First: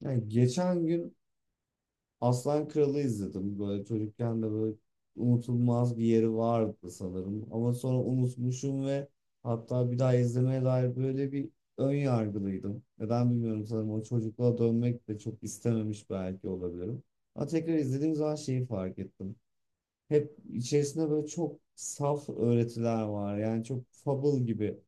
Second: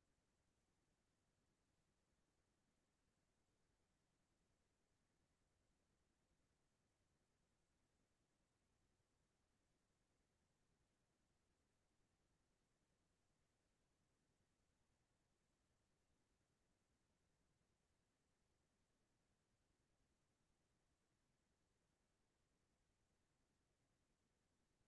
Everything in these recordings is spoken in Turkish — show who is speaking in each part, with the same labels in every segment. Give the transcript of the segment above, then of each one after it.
Speaker 1: Yani geçen gün Aslan Kralı izledim. Böyle çocukken de böyle unutulmaz bir yeri vardı sanırım. Ama sonra unutmuşum ve hatta bir daha izlemeye dair böyle bir ön yargılıydım. Neden bilmiyorum, sanırım o çocukluğa dönmek de çok istememiş belki olabilirim. Ama tekrar izlediğim zaman şeyi fark ettim. Hep içerisinde böyle çok saf öğretiler var. Yani çok fable gibi.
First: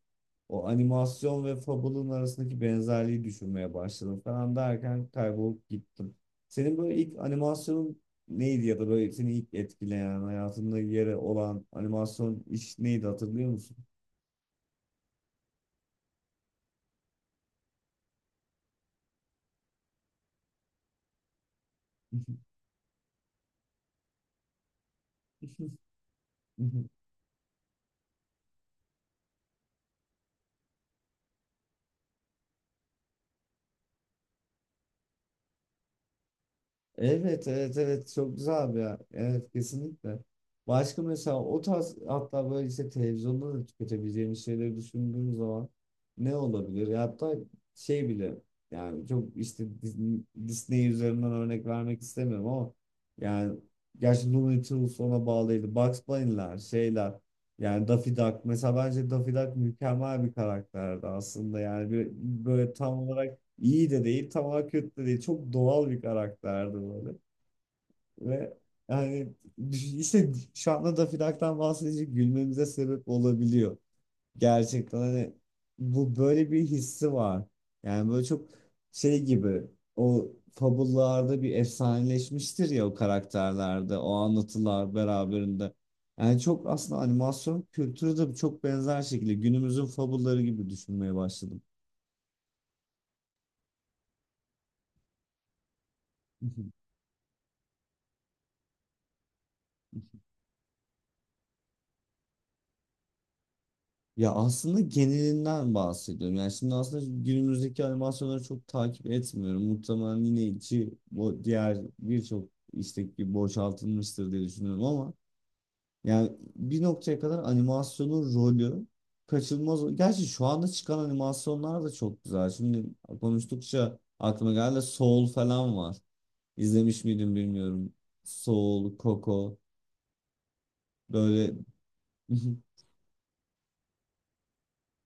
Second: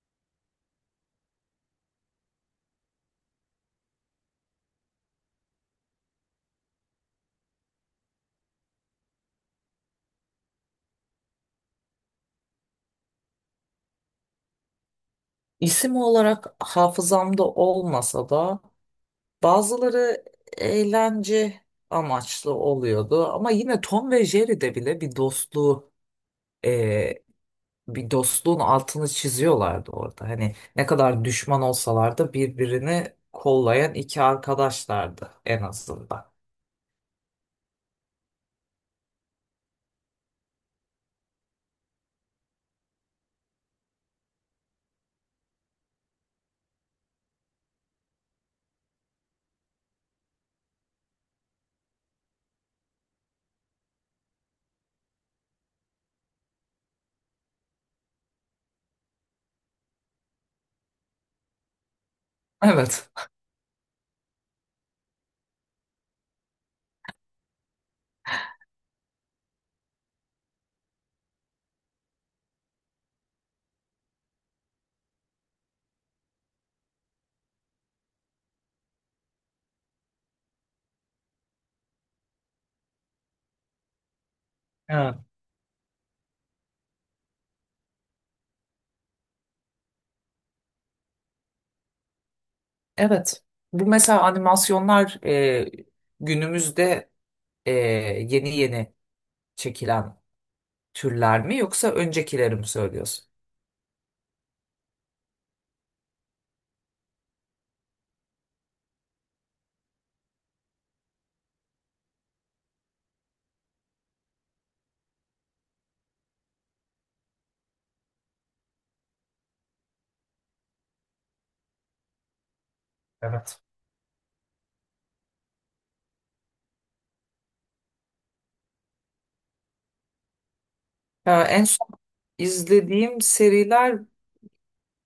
Speaker 1: O animasyon ve Fable'ın arasındaki benzerliği düşünmeye başladım falan derken kaybolup gittim. Senin böyle ilk animasyonun neydi ya da böyle seni ilk etkileyen, hayatında yeri olan animasyon iş neydi, hatırlıyor musun?
Speaker 2: İsim olarak hafızamda olmasa da bazıları eğlence amaçlı oluyordu. Ama yine Tom ve Jerry'de bile e, bir dostluğun altını çiziyorlardı orada. Hani ne kadar düşman olsalar da birbirini kollayan iki arkadaşlardı en azından.
Speaker 1: Evet, evet, evet, çok güzel abi ya. Evet, kesinlikle. Başka mesela o tarz, hatta böyle işte televizyonda da tüketebileceğimiz şeyleri düşündüğüm zaman ne olabilir? Ya hatta şey bile, yani çok işte Disney üzerinden örnek vermek istemiyorum ama yani, gerçi Looney Tunes ona bağlıydı. Bugs Bunny'ler, şeyler, yani Daffy Duck mesela, bence Daffy Duck mükemmel bir karakterdi aslında, yani bir, böyle tam
Speaker 2: Evet.
Speaker 1: olarak İyi de değil, tamam, kötü de değil. Çok doğal bir karakterdi böyle. Ve yani işte şu anda Daffy Duck'tan bahsedince gülmemize sebep olabiliyor. Gerçekten hani bu, böyle bir hissi var. Yani böyle çok şey gibi, o fabullarda bir efsaneleşmiştir ya o karakterlerde, o anlatılar
Speaker 2: Ha.
Speaker 1: beraberinde. Yani çok aslında animasyon kültürü de çok benzer şekilde günümüzün fabulları gibi düşünmeye başladım.
Speaker 2: Evet. Bu mesela animasyonlar günümüzde e, yeni yeni çekilen türler mi yoksa öncekileri mi söylüyorsun?
Speaker 1: Ya aslında genelinden bahsediyorum. Yani şimdi aslında günümüzdeki animasyonları çok takip etmiyorum. Muhtemelen yine içi bu diğer birçok istek gibi boşaltılmıştır diye düşünüyorum ama yani bir noktaya kadar animasyonun rolü kaçınılmaz. Gerçi şu anda çıkan animasyonlar da çok güzel. Şimdi
Speaker 2: Evet.
Speaker 1: konuştukça aklıma geldi, Soul falan var. İzlemiş miydim bilmiyorum. Soul, Coco,
Speaker 2: Ya
Speaker 1: böyle
Speaker 2: en son izlediğim seriler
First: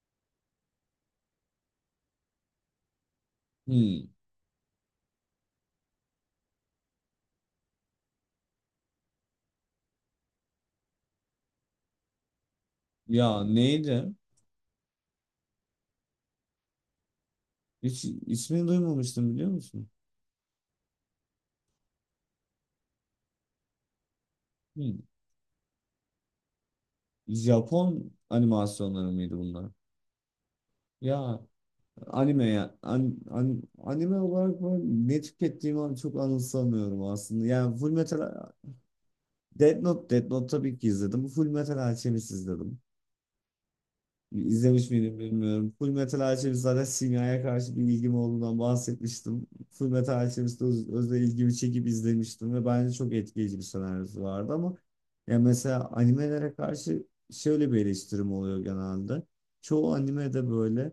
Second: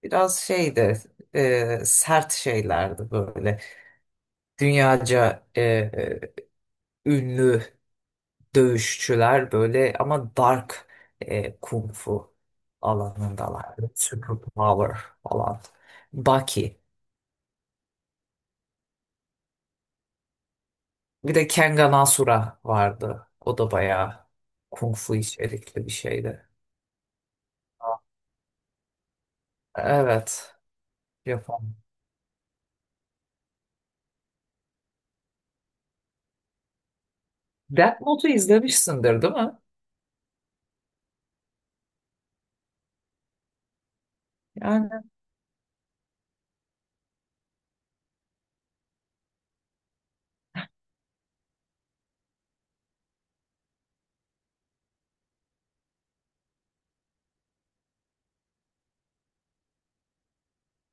Speaker 2: biraz şeydi, sert şeylerdi böyle.
Speaker 1: hmm.
Speaker 2: Dünyaca ünlü dövüşçüler böyle ama dark, kung fu
Speaker 1: Ya
Speaker 2: alanındalardı.
Speaker 1: neydi?
Speaker 2: Super Power falan. Baki.
Speaker 1: Hiç ismini duymamıştım, biliyor musun?
Speaker 2: Bir de Kengan Asura vardı. O da bayağı
Speaker 1: Hı.
Speaker 2: kung fu içerikli bir şeydi.
Speaker 1: Japon animasyonları mıydı bunlar?
Speaker 2: Evet.
Speaker 1: Ya
Speaker 2: Japon.
Speaker 1: anime ya anime olarak ben ne tükettiğimi çok anımsamıyorum aslında. Yani Full
Speaker 2: Death
Speaker 1: Metal.
Speaker 2: Note'u izlemişsindir değil mi?
Speaker 1: Death Note, Death Note tabii ki izledim. Full Metal Alchemist izledim. İzlemiş
Speaker 2: Yani.
Speaker 1: miydim bilmiyorum. Full Metal Alchemist zaten, simyaya karşı bir ilgim olduğundan bahsetmiştim. Full Metal Alchemist'te özel ilgimi çekip izlemiştim ve bence çok etkileyici bir senaryosu vardı ama ya mesela animelere karşı şöyle bir eleştirim oluyor genelde. Çoğu animede böyle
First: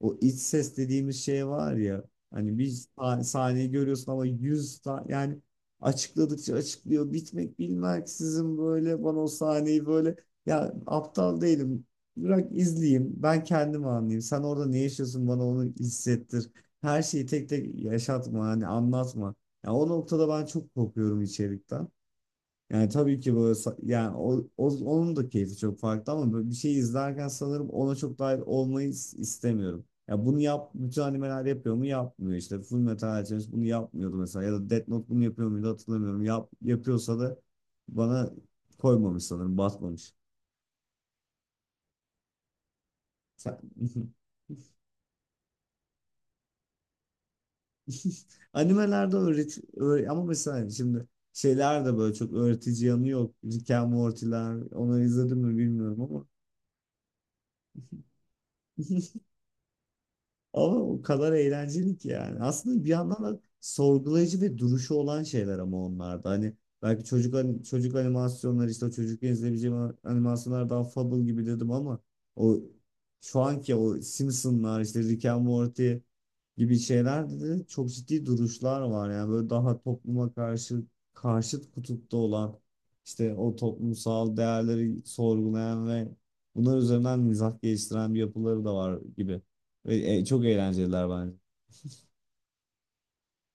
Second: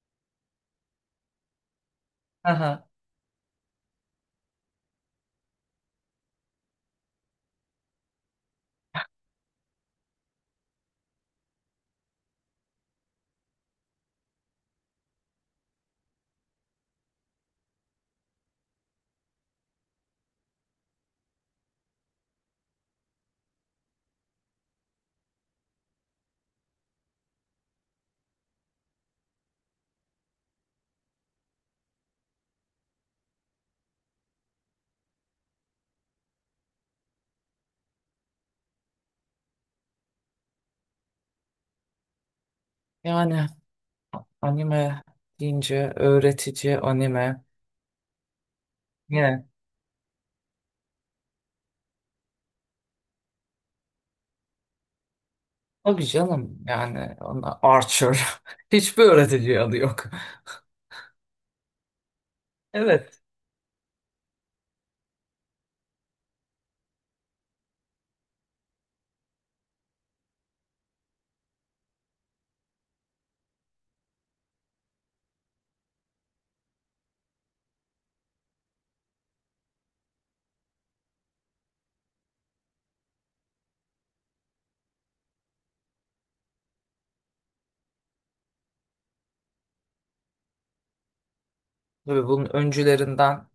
Speaker 1: o iç ses dediğimiz şey var ya, hani bir
Speaker 2: Aha.
Speaker 1: sahneyi görüyorsun ama yani açıkladıkça açıklıyor, bitmek bilmeksizin, böyle bana o sahneyi böyle, ya aptal değilim. Bırak izleyeyim. Ben kendim anlayayım. Sen orada ne yaşıyorsun, bana onu hissettir. Her şeyi tek tek yaşatma, hani anlatma. Ya o noktada ben çok korkuyorum içerikten. Yani tabii ki böyle yani onun da keyfi çok farklı ama böyle bir şey izlerken sanırım ona çok dahil olmayı istemiyorum. Ya bunu yap, bütün animeler yapıyor mu? Yapmıyor işte. Full Metal Alchemist bunu yapmıyordu mesela, ya da Death Note bunu yapıyor muydu hatırlamıyorum. Yapıyorsa da bana koymamış sanırım, batmamış.
Speaker 2: Yani
Speaker 1: Sen...
Speaker 2: anime deyince öğretici anime.
Speaker 1: Animelerde
Speaker 2: Yine
Speaker 1: ama mesela şimdi şeyler de böyle çok öğretici yanı yok. Rick and Morty'ler, onları izledim mi bilmiyorum
Speaker 2: tabii
Speaker 1: ama.
Speaker 2: canım yani ona Archer. Hiçbir öğretici adı yok.
Speaker 1: Ama o kadar eğlenceli ki yani. Aslında bir
Speaker 2: Evet.
Speaker 1: yandan da sorgulayıcı ve duruşu olan şeyler ama onlarda. Hani belki çocuk animasyonları, işte o çocukken izleyebileceğim animasyonlar daha Fable gibi dedim ama o şu anki o Simpsonlar, işte Rick and Morty gibi şeylerde de çok ciddi duruşlar var. Yani böyle daha topluma karşı, karşıt kutupta olan, işte o toplumsal değerleri sorgulayan ve bunlar üzerinden mizah geliştiren bir yapıları da var gibi. Ve, çok eğlenceliler bence.
Speaker 2: Tabii bunun öncülerinden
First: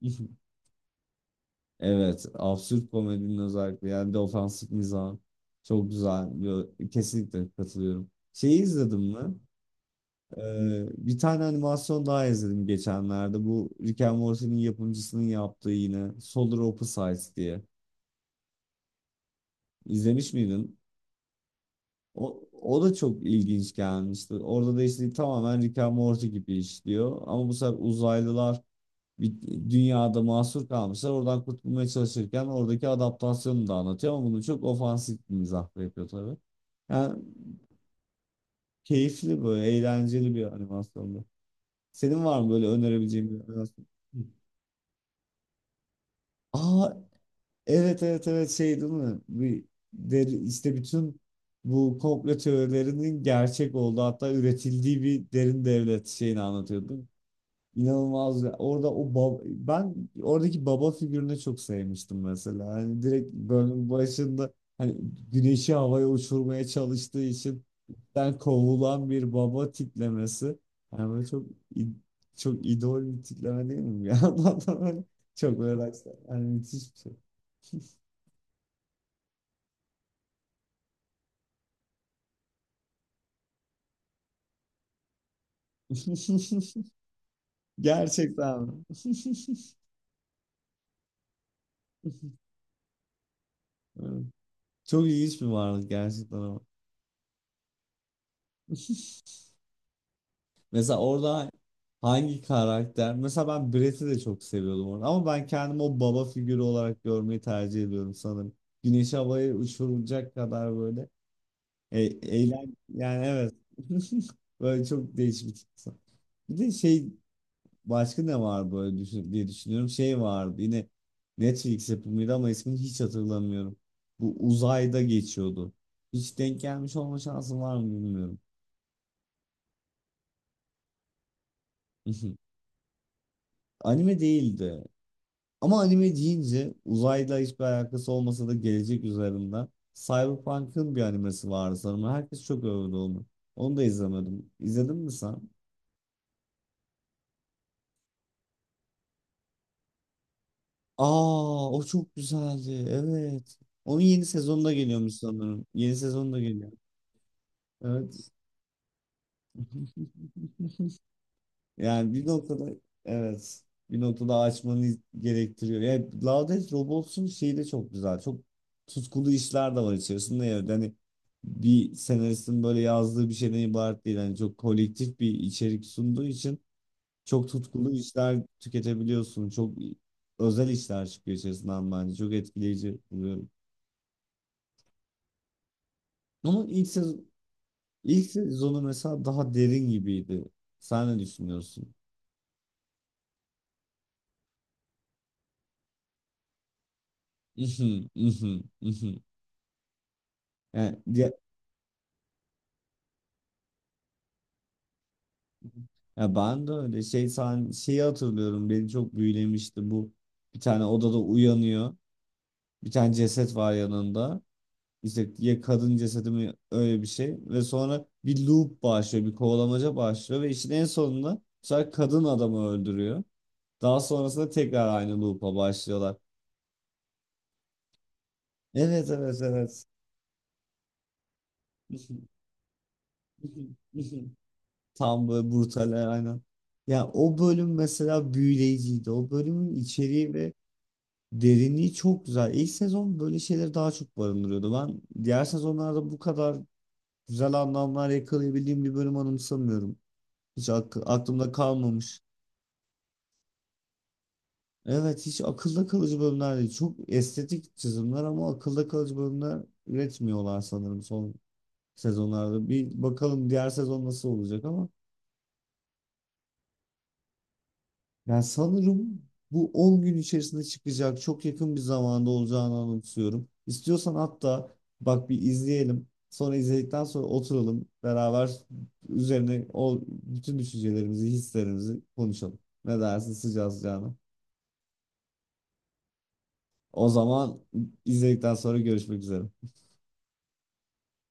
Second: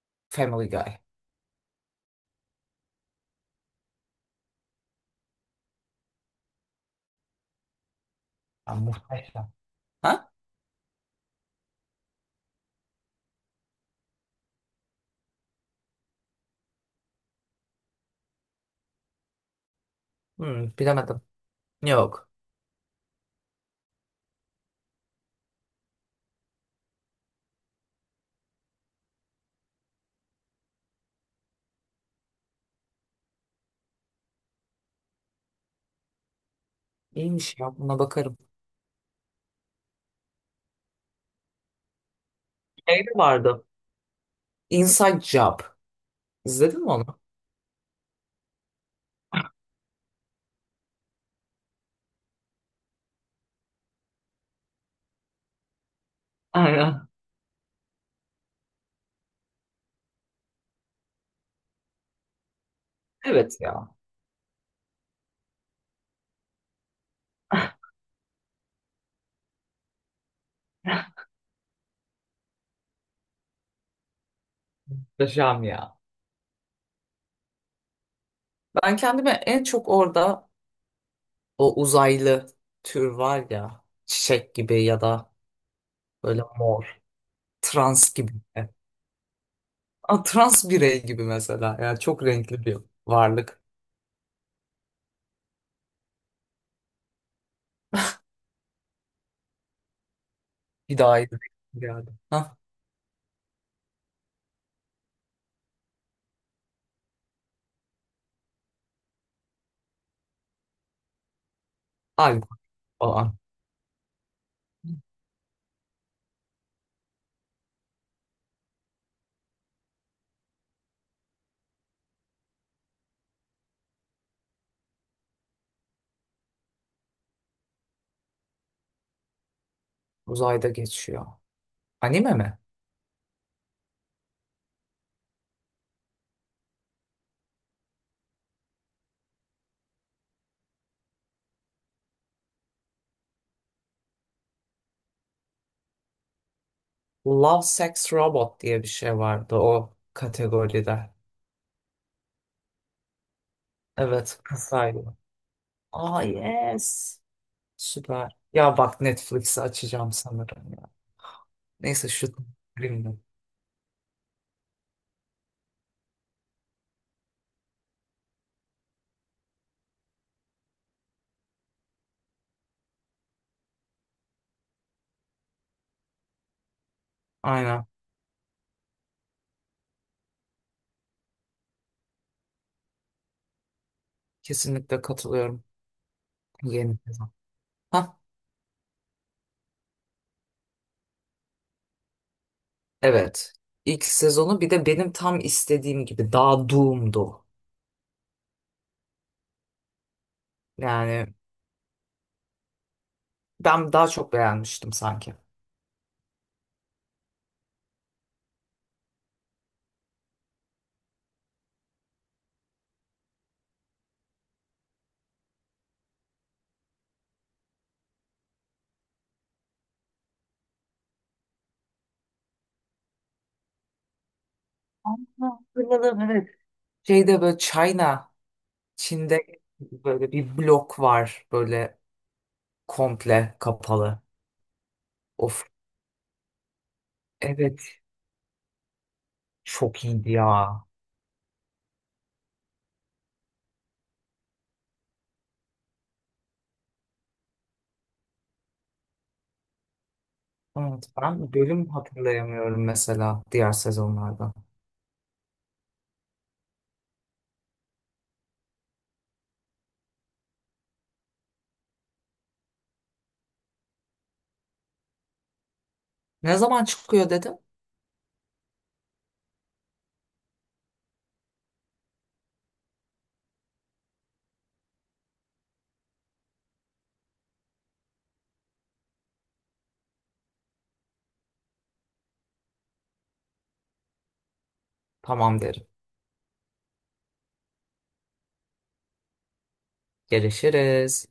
Speaker 2: Family Guy.
Speaker 1: Evet, absürt komedinin özellikle, yani defansif mizah çok güzel. Yo, kesinlikle katılıyorum. Şeyi
Speaker 2: Ya
Speaker 1: izledim mi?
Speaker 2: muhteşem. Ha?
Speaker 1: Bir tane animasyon daha izledim geçenlerde. Bu Rick and Morty'nin yapımcısının yaptığı, yine Solar Opposites diye. İzlemiş
Speaker 2: Hmm,
Speaker 1: miydin?
Speaker 2: bilemedim. Yok.
Speaker 1: O, o da çok ilginç gelmişti. Orada da işte tamamen Rick and Morty gibi işliyor. Ama bu sefer uzaylılar bir dünyada mahsur kalmışlar. Oradan kurtulmaya çalışırken oradaki adaptasyonu da anlatıyor ama bunu çok ofansif bir mizahla yapıyor tabii. Yani
Speaker 2: İyiymiş ya buna bakarım.
Speaker 1: keyifli, böyle eğlenceli bir animasyondu. Senin var mı böyle
Speaker 2: Şey de
Speaker 1: önerebileceğin bir
Speaker 2: vardı.
Speaker 1: animasyon? Hı.
Speaker 2: Inside Job. İzledin
Speaker 1: Aa,
Speaker 2: mi onu?
Speaker 1: evet, evet, evet, şey değil mi? Bir, der, işte bütün bu komplo teorilerinin gerçek olduğu, hatta üretildiği bir derin devlet şeyini anlatıyordu.
Speaker 2: Aynen.
Speaker 1: İnanılmaz ya. Orada o ben oradaki baba figürünü çok sevmiştim mesela. Hani direkt
Speaker 2: Evet ya.
Speaker 1: bölüm başında, hani güneşi havaya uçurmaya çalıştığı için ben kovulan bir baba tiplemesi. Yani böyle çok i- çok idol bir tipleme değil mi? Ya adam çok
Speaker 2: Muhteşem
Speaker 1: böyle,
Speaker 2: ya.
Speaker 1: yani müthiş bir şey.
Speaker 2: Ben kendime en çok orada o uzaylı tür var ya. Çiçek gibi ya da böyle mor. Trans gibi.
Speaker 1: Gerçekten.
Speaker 2: A, trans birey gibi mesela. Yani çok renkli bir varlık.
Speaker 1: Evet. Çok ilginç bir varlık gerçekten ama. Mesela
Speaker 2: Bir daha iyi bir
Speaker 1: orada
Speaker 2: şey geldi.
Speaker 1: hangi
Speaker 2: Hah,
Speaker 1: karakter? Mesela ben Brett'i de çok seviyordum orada. Ama ben kendimi o baba figürü olarak görmeyi tercih ediyorum sanırım. Güneş havaya uçurulacak kadar böyle.
Speaker 2: Alp
Speaker 1: Eğlen, yani
Speaker 2: falan.
Speaker 1: evet. Böyle çok değişik bir tip. Bir de şey, başka ne var böyle düşün, diye düşünüyorum. Şey vardı yine, Netflix yapımıydı ama ismini hiç hatırlamıyorum. Bu uzayda geçiyordu. Hiç denk gelmiş olma şansım var mı bilmiyorum.
Speaker 2: Uzayda geçiyor. Anime mi?
Speaker 1: Anime değildi. Ama anime deyince, uzayla hiçbir alakası olmasa da, gelecek üzerinden Cyberpunk'ın bir animesi vardı sanırım. Herkes çok övdü onu. Onu da izlemedim. İzledin mi sen?
Speaker 2: Love, Sex, Robot diye bir şey vardı o kategoride.
Speaker 1: Aa, o çok güzeldi. Evet. Onun yeni
Speaker 2: Evet,
Speaker 1: sezonu da geliyormuş
Speaker 2: kısaydı.
Speaker 1: sanırım. Yeni
Speaker 2: Aa
Speaker 1: sezonu da geliyor.
Speaker 2: yes.
Speaker 1: Evet.
Speaker 2: Süper. Ya bak Netflix'i açacağım sanırım ya. Neyse
Speaker 1: Yani bir
Speaker 2: şu
Speaker 1: noktada,
Speaker 2: filmde.
Speaker 1: evet, bir noktada açmanı gerektiriyor. Yani Love Death Robots'un şeyi de çok güzel. Çok tutkulu işler de var içerisinde. Yani hani bir senaristin böyle yazdığı bir şeyden ibaret değil. Yani çok kolektif bir içerik sunduğu için çok
Speaker 2: Aynen.
Speaker 1: tutkulu işler tüketebiliyorsun. Çok özel işler çıkıyor içerisinden bence. Çok etkileyici buluyorum.
Speaker 2: Kesinlikle katılıyorum.
Speaker 1: Ama ilk
Speaker 2: Yeni
Speaker 1: sezon,
Speaker 2: sezon. Hah,
Speaker 1: ilk sezonu mesela daha derin gibiydi. Sen ne düşünüyorsun?
Speaker 2: evet. İlk sezonu bir de benim tam istediğim gibi daha doom'du.
Speaker 1: Mhm, mhm, mhm. Yani
Speaker 2: Yani ben daha çok beğenmiştim sanki.
Speaker 1: ya ben de öyle, şey, sen, şeyi hatırlıyorum, beni çok büyülemişti bu. Bir tane odada uyanıyor, bir tane ceset var yanında, işte ya kadın cesedi mi, öyle bir şey, ve sonra bir loop başlıyor, bir kovalamaca başlıyor ve işin en sonunda bu sefer kadın adamı öldürüyor, daha sonrasında tekrar
Speaker 2: Aa,
Speaker 1: aynı loop'a başlıyorlar.
Speaker 2: hatırladım evet. Şeyde böyle China,
Speaker 1: Evet,
Speaker 2: Çin'de
Speaker 1: evet, evet.
Speaker 2: böyle bir blok var böyle komple kapalı.
Speaker 1: Tam böyle
Speaker 2: Of,
Speaker 1: brutal, aynen. Ya o bölüm
Speaker 2: evet
Speaker 1: mesela büyüleyiciydi, o bölümün
Speaker 2: çok iyiydi
Speaker 1: içeriği ve
Speaker 2: ya.
Speaker 1: derinliği çok güzel. İlk sezon böyle şeyleri daha çok barındırıyordu. Ben diğer sezonlarda bu kadar güzel anlamlar yakalayabildiğim bir bölüm anımsamıyorum. Hiç
Speaker 2: Evet,
Speaker 1: aklımda
Speaker 2: ben bölüm
Speaker 1: kalmamış.
Speaker 2: hatırlayamıyorum mesela diğer sezonlarda.
Speaker 1: Evet, hiç akılda kalıcı bölümler değil. Çok estetik çizimler ama akılda kalıcı bölümler üretmiyorlar sanırım son sezonlarda. Bir bakalım diğer sezon nasıl olacak ama.
Speaker 2: Ne zaman çıkıyor dedim.
Speaker 1: Yani sanırım bu 10 gün içerisinde çıkacak. Çok yakın bir zamanda olacağını anımsıyorum. İstiyorsan hatta bak bir izleyelim. Sonra izledikten sonra oturalım beraber üzerine o bütün düşüncelerimizi, hislerimizi konuşalım. Ne dersin sıcağı sıcağına?
Speaker 2: Tamam derim.
Speaker 1: O zaman izledikten sonra görüşmek üzere.
Speaker 2: Görüşürüz.